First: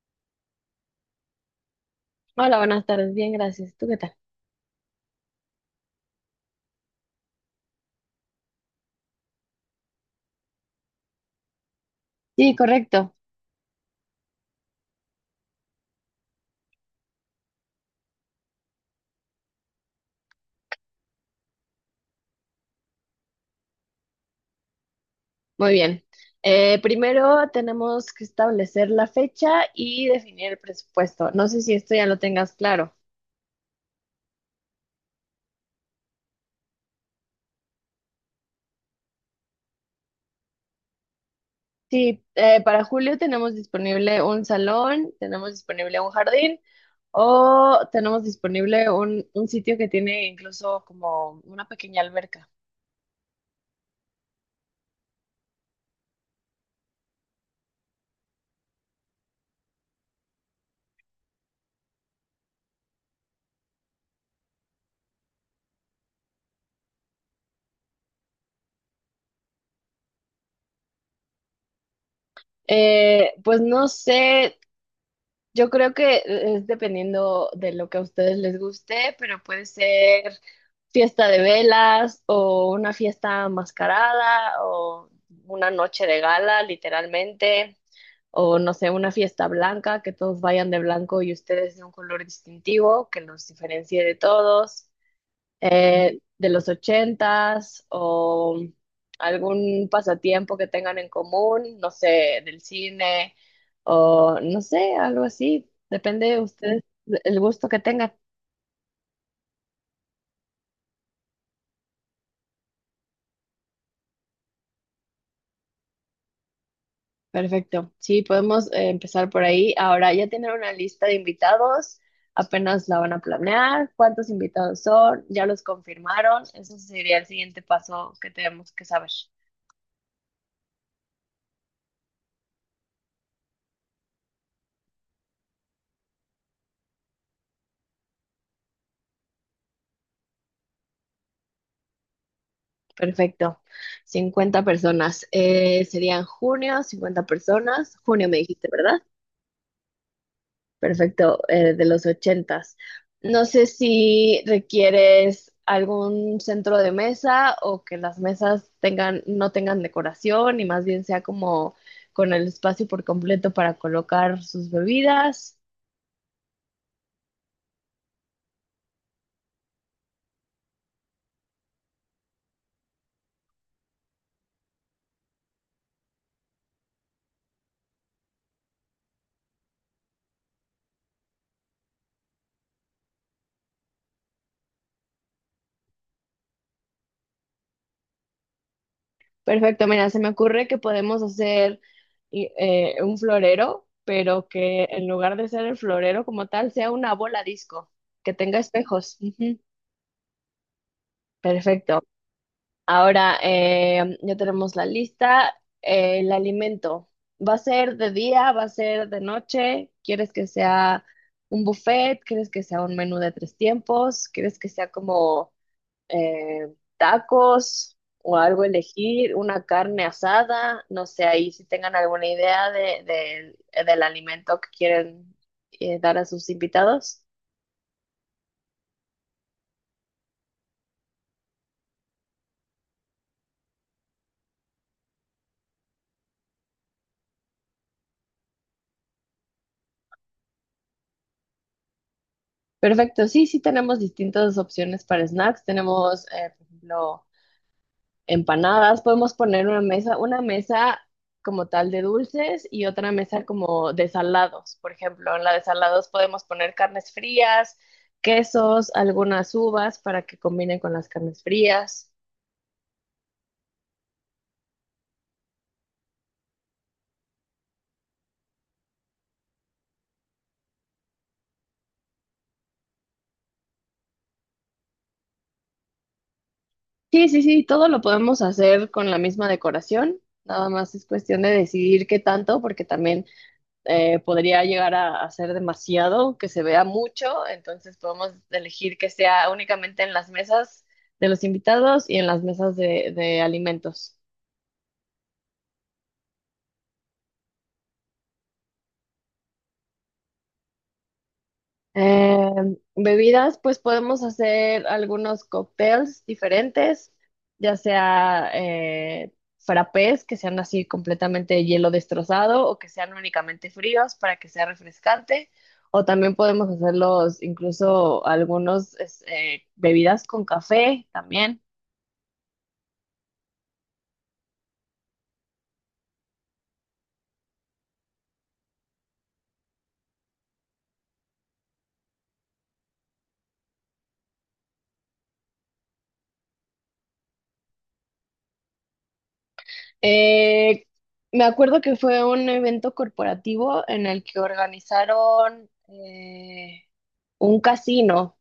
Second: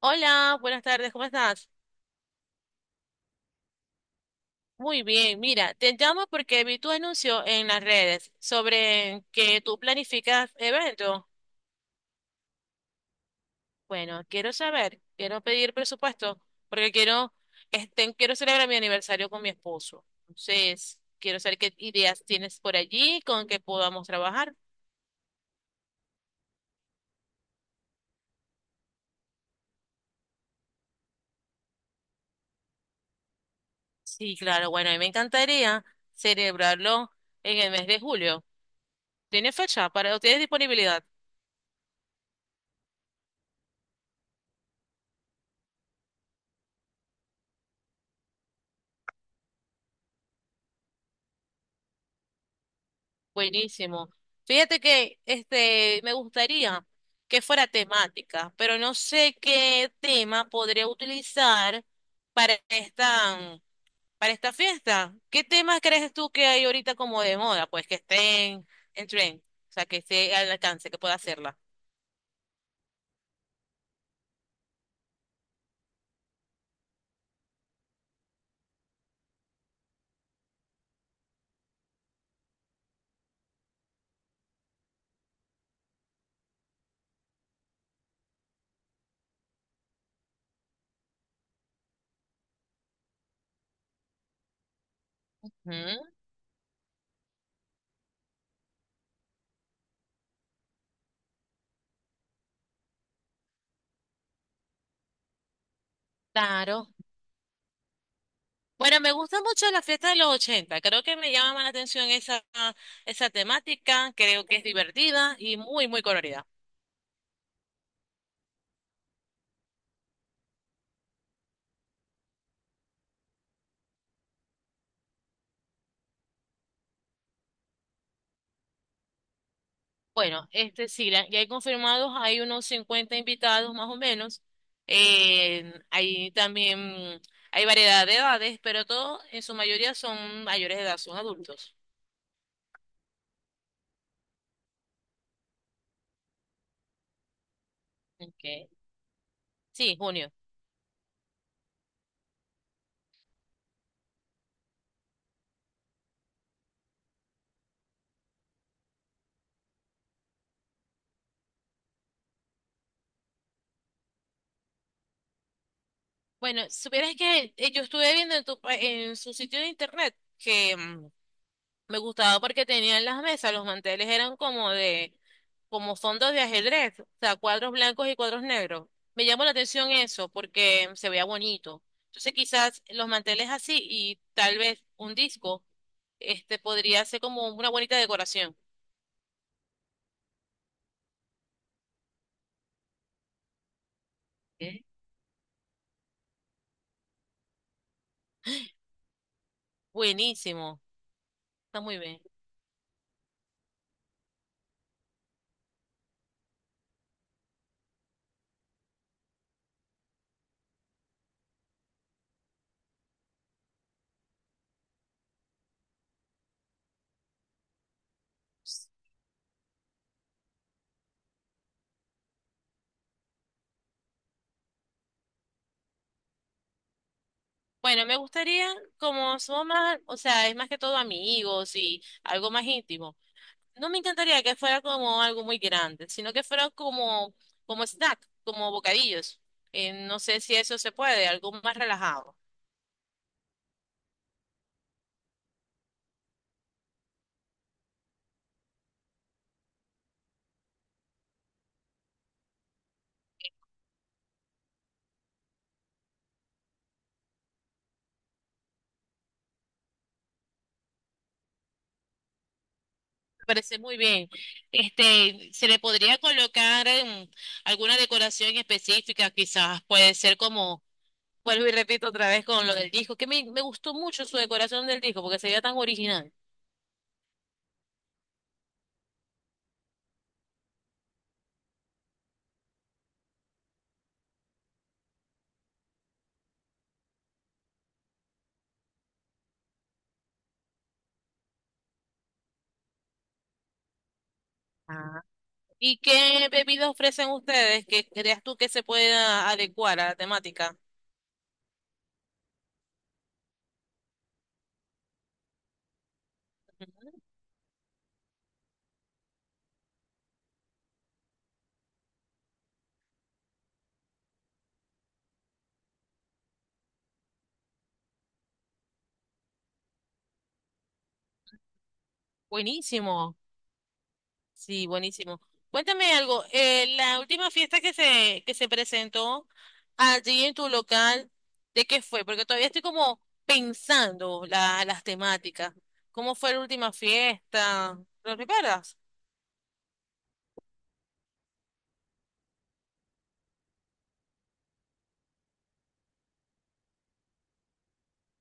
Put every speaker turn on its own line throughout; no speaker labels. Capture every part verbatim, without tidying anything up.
Hola, buenas tardes, ¿cómo estás?
Hola, buenas tardes. Bien, gracias. ¿Tú qué tal?
Muy bien, mira, te llamo porque vi tu anuncio en las redes sobre que tú planificas eventos.
Sí, correcto.
Bueno, quiero saber, quiero pedir presupuesto porque quiero, este, quiero celebrar mi aniversario con mi esposo. Entonces, quiero saber qué ideas tienes por allí con que podamos trabajar.
Muy bien. Eh, primero tenemos que establecer la fecha y definir el presupuesto. No sé si esto ya lo tengas claro.
Sí, claro, bueno, a mí me encantaría celebrarlo en el mes de julio. ¿Tienes fecha para, o tienes disponibilidad?
Sí, eh, para julio tenemos disponible un salón, tenemos disponible un jardín o tenemos disponible un, un sitio que tiene incluso como una pequeña alberca.
Buenísimo. Fíjate que este me gustaría que fuera temática, pero no sé qué tema podría utilizar para esta, mm, para esta fiesta. ¿Qué temas crees tú que hay ahorita como de moda? Pues que estén en tren, o sea, que esté al alcance, que pueda hacerla.
Eh, pues no sé, yo creo que e-, es dependiendo de lo que a ustedes les guste, pero puede ser fiesta de velas o una fiesta mascarada o una noche de gala, literalmente, o no sé, una fiesta blanca, que todos vayan de blanco y ustedes de un color distintivo que los diferencie de todos,
Ujú.
eh, de los ochentas o algún pasatiempo que tengan en común, no sé, del cine o no sé, algo así. Depende de ustedes,
Claro.
el gusto que tengan.
Bueno, me gusta mucho la fiesta de los ochenta. Creo que me llama más la atención esa, esa temática. Creo que es divertida y muy, muy colorida.
Perfecto. Sí, podemos eh, empezar por ahí. Ahora, ya tienen una lista de invitados, apenas la van a planear, cuántos invitados son, ya los confirmaron. Eso sería el siguiente paso que tenemos que saber.
Bueno, este sí, la- ya hay confirmados, hay unos cincuenta invitados más o menos. Eh, hay también, hay variedad de edades, pero todos en su mayoría son mayores de edad, son adultos.
Perfecto. Cincuenta personas. Eh, serían junio, cincuenta personas. Junio me dijiste,
Okay.
¿verdad?
Sí, junio.
Perfecto, eh, de los ochentas. No sé si requieres algún centro de mesa o que las mesas tengan, no tengan decoración y más bien sea como con el espacio por completo para colocar sus bebidas.
Bueno, supieras que eh, yo estuve viendo en, tu pa- en su sitio de internet que mm, me gustaba porque tenían las mesas, los manteles eran como de, como fondos de ajedrez, o sea, cuadros blancos y cuadros negros. Me llamó la atención eso porque se veía bonito. Entonces quizás los manteles así y tal vez un disco, este podría ser como una bonita decoración.
Perfecto, mira, se me ocurre que podemos hacer y- eh, un florero, pero
¿Eh?
que en lugar de ser el florero como tal, sea una bola disco, que tenga espejos. Ujú.
Buenísimo, está muy
Perfecto.
bien.
Ahora, eh, ya tenemos la lista. Eh, el alimento. ¿Va a ser de día? ¿Va a ser de noche? ¿Quieres que sea un buffet? ¿Quieres que sea un menú de tres tiempos? ¿Quieres que sea como eh, tacos o algo, elegir una carne asada, no sé, ahí si tengan alguna idea de, de- eh, del alimento que quieren eh, dar a sus invitados.
Bueno, me gustaría, como somos más, o sea, es más que todo amigos y algo más íntimo. No me encantaría que fuera como algo muy grande, sino que fuera como, como snack, como bocadillos. Eh, no sé si eso se puede, algo más relajado.
Perfecto, sí, sí tenemos distintas opciones para snacks. Tenemos, eh, por ejemplo, empanadas, podemos poner una mesa, una mesa como tal de dulces y otra mesa como de salados. Por ejemplo, en la de salados podemos poner carnes frías, quesos, algunas uvas para que combinen con las carnes frías.
Me parece muy bien. Este, se le podría colocar em, alguna decoración específica, quizás puede ser como, vuelvo y repito otra vez con lo del disco, que me, me gustó mucho su decoración del disco porque se veía tan original.
Sí, sí, sí, todo lo podemos hacer con la misma decoración. Nada más es cuestión de decidir qué tanto, porque también eh, podría llegar a, a ser demasiado, que se vea mucho, entonces podemos elegir que sea únicamente en las mesas de los invitados y en las mesas de, de alimentos.
¿Y qué bebidas ofrecen ustedes que creas tú que se pueda adecuar a la temática?
Eh, bebidas, pues podemos hacer algunos cócteles diferentes, ya sea eh, frappés, que sean así completamente hielo destrozado o que sean únicamente fríos para que sea refrescante, o también podemos hacerlos incluso algunos es- eh, bebidas con café también.
Buenísimo. Sí, buenísimo. Cuéntame algo, eh, la última fiesta que se, que se presentó allí en tu local, ¿de qué fue? Porque todavía estoy como pensando la- las temáticas. ¿Cómo fue la última fiesta? ¿Lo recuerdas?
Eh, me acuerdo que fue un evento corporativo en el que organizaron eh, un casino.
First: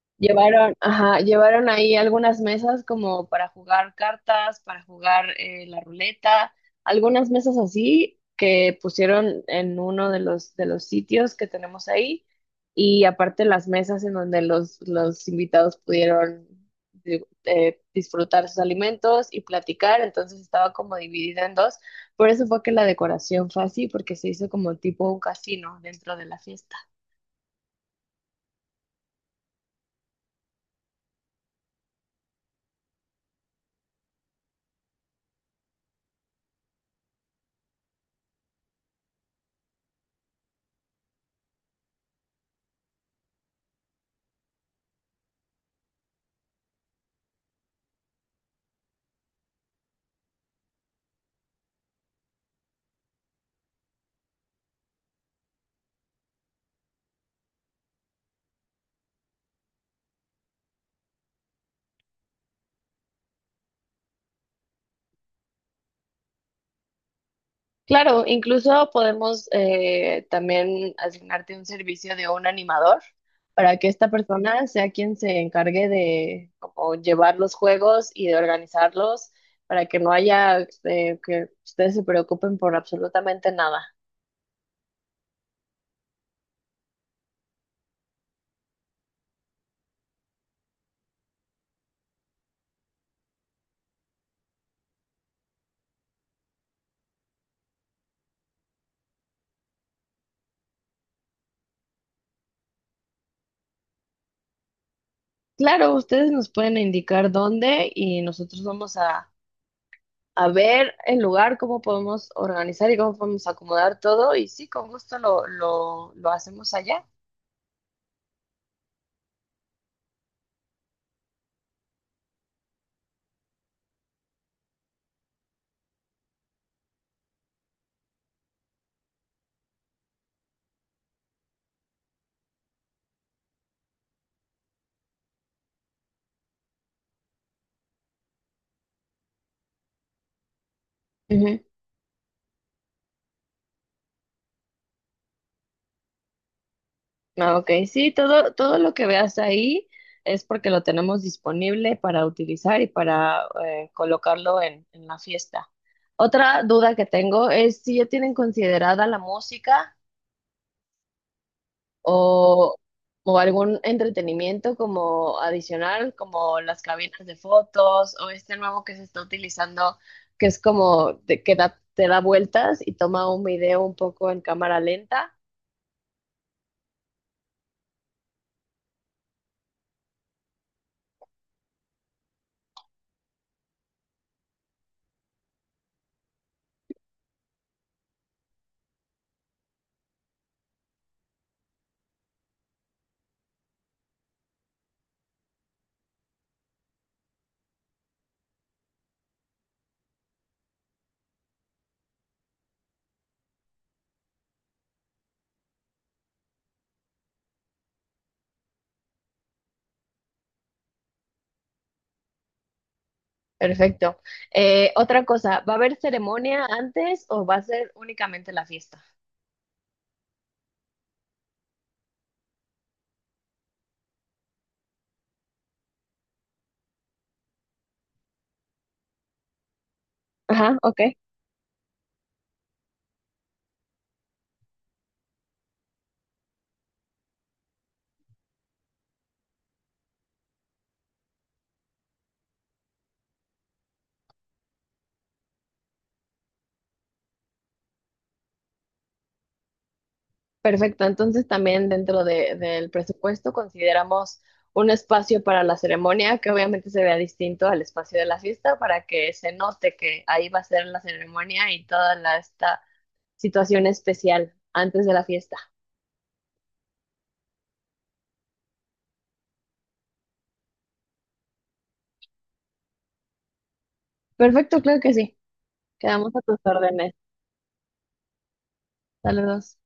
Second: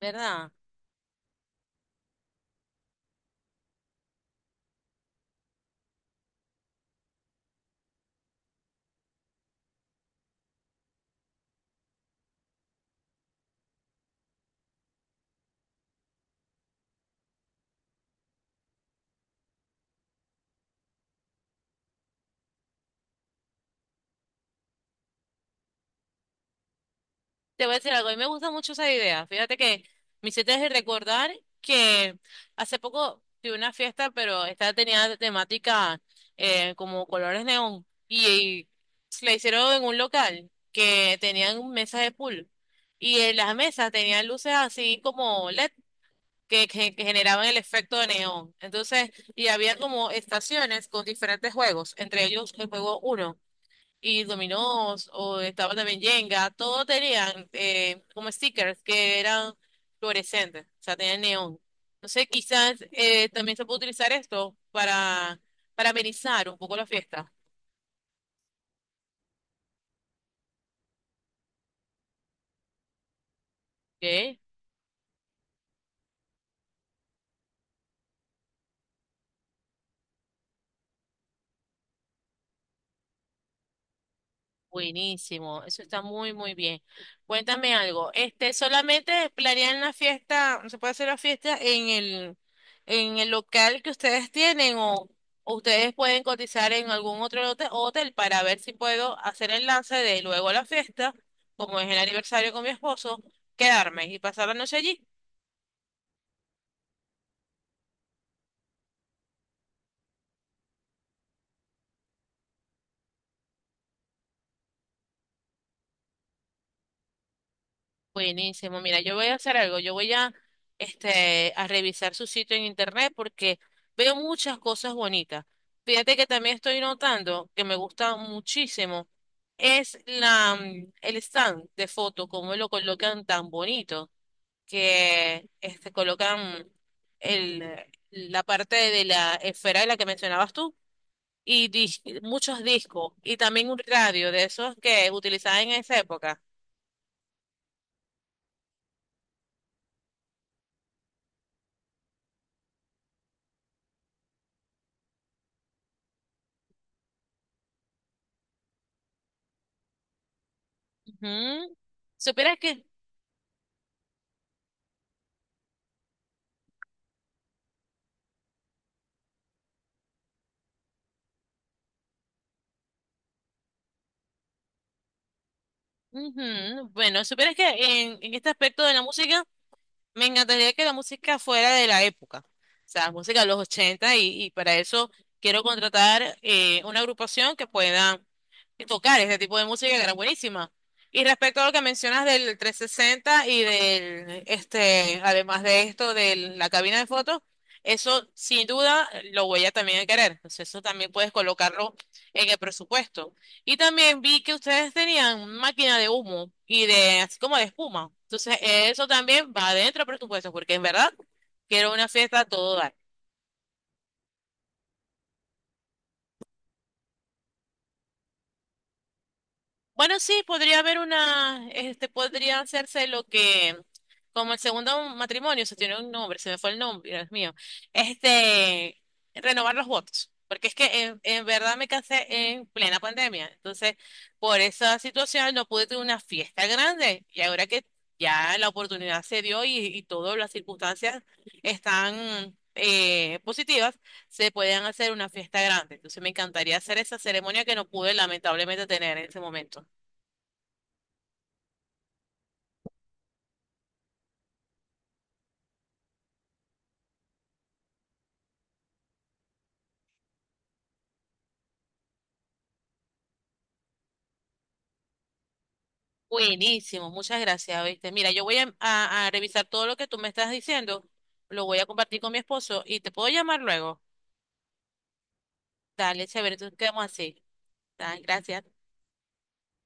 ¿Verdad?
Llevaron, ajá, llevaron ahí algunas mesas como para jugar cartas, para jugar eh, la ruleta, algunas mesas así que pusieron en uno de los, de los sitios que tenemos ahí y aparte las mesas en donde los, los invitados pudieron di- eh, disfrutar sus alimentos y platicar, entonces estaba como dividida en dos, por eso fue que la decoración fue así, porque se hizo como tipo un casino dentro de la fiesta.
Te voy a decir algo, a mí me gusta mucho esa idea. Fíjate que me hiciste recordar que hace poco tuve una fiesta, pero esta tenía de temática eh, como colores neón y, y la hicieron en un local que tenían mesas de pool y en las mesas tenían luces así como L E D que, que- que generaban el efecto de neón. Entonces, y había como estaciones con diferentes juegos, entre ellos el juego uno y dominós, o estaba también Jenga, todos tenían eh, como stickers que eran fluorescentes, o sea, tenían neón. Entonces, quizás eh, también se puede utilizar esto para, para amenizar un poco la fiesta.
Claro, incluso podemos eh, también asignarte un servicio de un animador para que esta
¿Ok?
persona sea quien se encargue de, como, llevar los juegos y de organizarlos para que no haya eh, que ustedes se preocupen por absolutamente nada.
Buenísimo, eso está muy, muy bien. Cuéntame algo. Este, solamente planean la fiesta, ¿se puede hacer la fiesta en el, en el local que ustedes tienen o o ustedes pueden cotizar en algún otro hote- hotel para ver si puedo hacer el lance de luego la fiesta, como es el aniversario con mi esposo, quedarme y pasar la noche allí?
Claro, ustedes nos pueden indicar dónde y nosotros vamos a, a ver el lugar, cómo podemos organizar y cómo podemos acomodar todo y sí, con gusto lo, lo, lo hacemos allá.
Buenísimo. Mira, yo voy a hacer algo. Yo voy a, este, a revisar su sitio en internet porque veo muchas cosas bonitas. Fíjate que también estoy notando que me gusta muchísimo es la, mm, el stand de foto, cómo lo colocan tan bonito, que este, colocan el, la parte de la esfera de la que mencionabas tú
Ujú.
y dis- muchos discos y también un radio de esos que utilizaban en esa época.
Ah, ok, sí, todo, todo lo que veas ahí es porque lo tenemos disponible para utilizar y para eh, colocarlo en, en la fiesta. Otra duda que tengo es si ya tienen considerada la música
Ujú. Supieras
o,
que,
o algún entretenimiento como adicional, como las cabinas de fotos o este nuevo que se está utilizando, que es como de- que da- te da vueltas y toma un video un poco en cámara lenta.
ujú, Bueno, supieras que en, en este aspecto de la música, me encantaría que la música fuera de la época, o sea, música de los ochenta y, y para eso quiero contratar eh, una agrupación que pueda tocar este tipo de música que era buenísima. Y respecto a lo que mencionas del trescientos sesenta y del, este, además de esto, de la cabina de fotos, eso sin duda lo voy a también querer. Entonces eso también puedes colocarlo en el presupuesto. Y también vi que ustedes tenían máquina de humo y de así como de espuma. Entonces, eso también va dentro del presupuesto, porque en verdad quiero una fiesta a todo dar.
Perfecto. Eh, otra cosa, ¿va a haber ceremonia antes o va a ser únicamente la fiesta?
Bueno, sí, podría haber una, este, podría hacerse lo que, como el segundo matrimonio, se tiene un nombre, se me fue el nombre, Dios mío, este, renovar los votos, porque es
Ajá,
que
ok.
en, en verdad me casé en plena pandemia, entonces por esa situación no pude tener una fiesta grande y ahora que ya la oportunidad se dio y, y todas las circunstancias están eh, positivas, se pueden hacer una fiesta grande, entonces me encantaría hacer esa ceremonia que no pude lamentablemente tener en ese momento.
Perfecto. Entonces también dentro de- del presupuesto consideramos un espacio para la ceremonia que obviamente se vea distinto al espacio de la fiesta para que se note que ahí va a ser la ceremonia y toda la, esta situación especial antes de la fiesta.
Buenísimo, muchas gracias, ¿viste? Mira, yo voy a, a- a revisar todo lo que tú me estás diciendo, lo voy a compartir con mi esposo y te puedo llamar luego.
Perfecto, claro que sí.
Dale,
Quedamos a
chévere,
tus
entonces quedamos
órdenes.
así. Dale, gracias.
Saludos.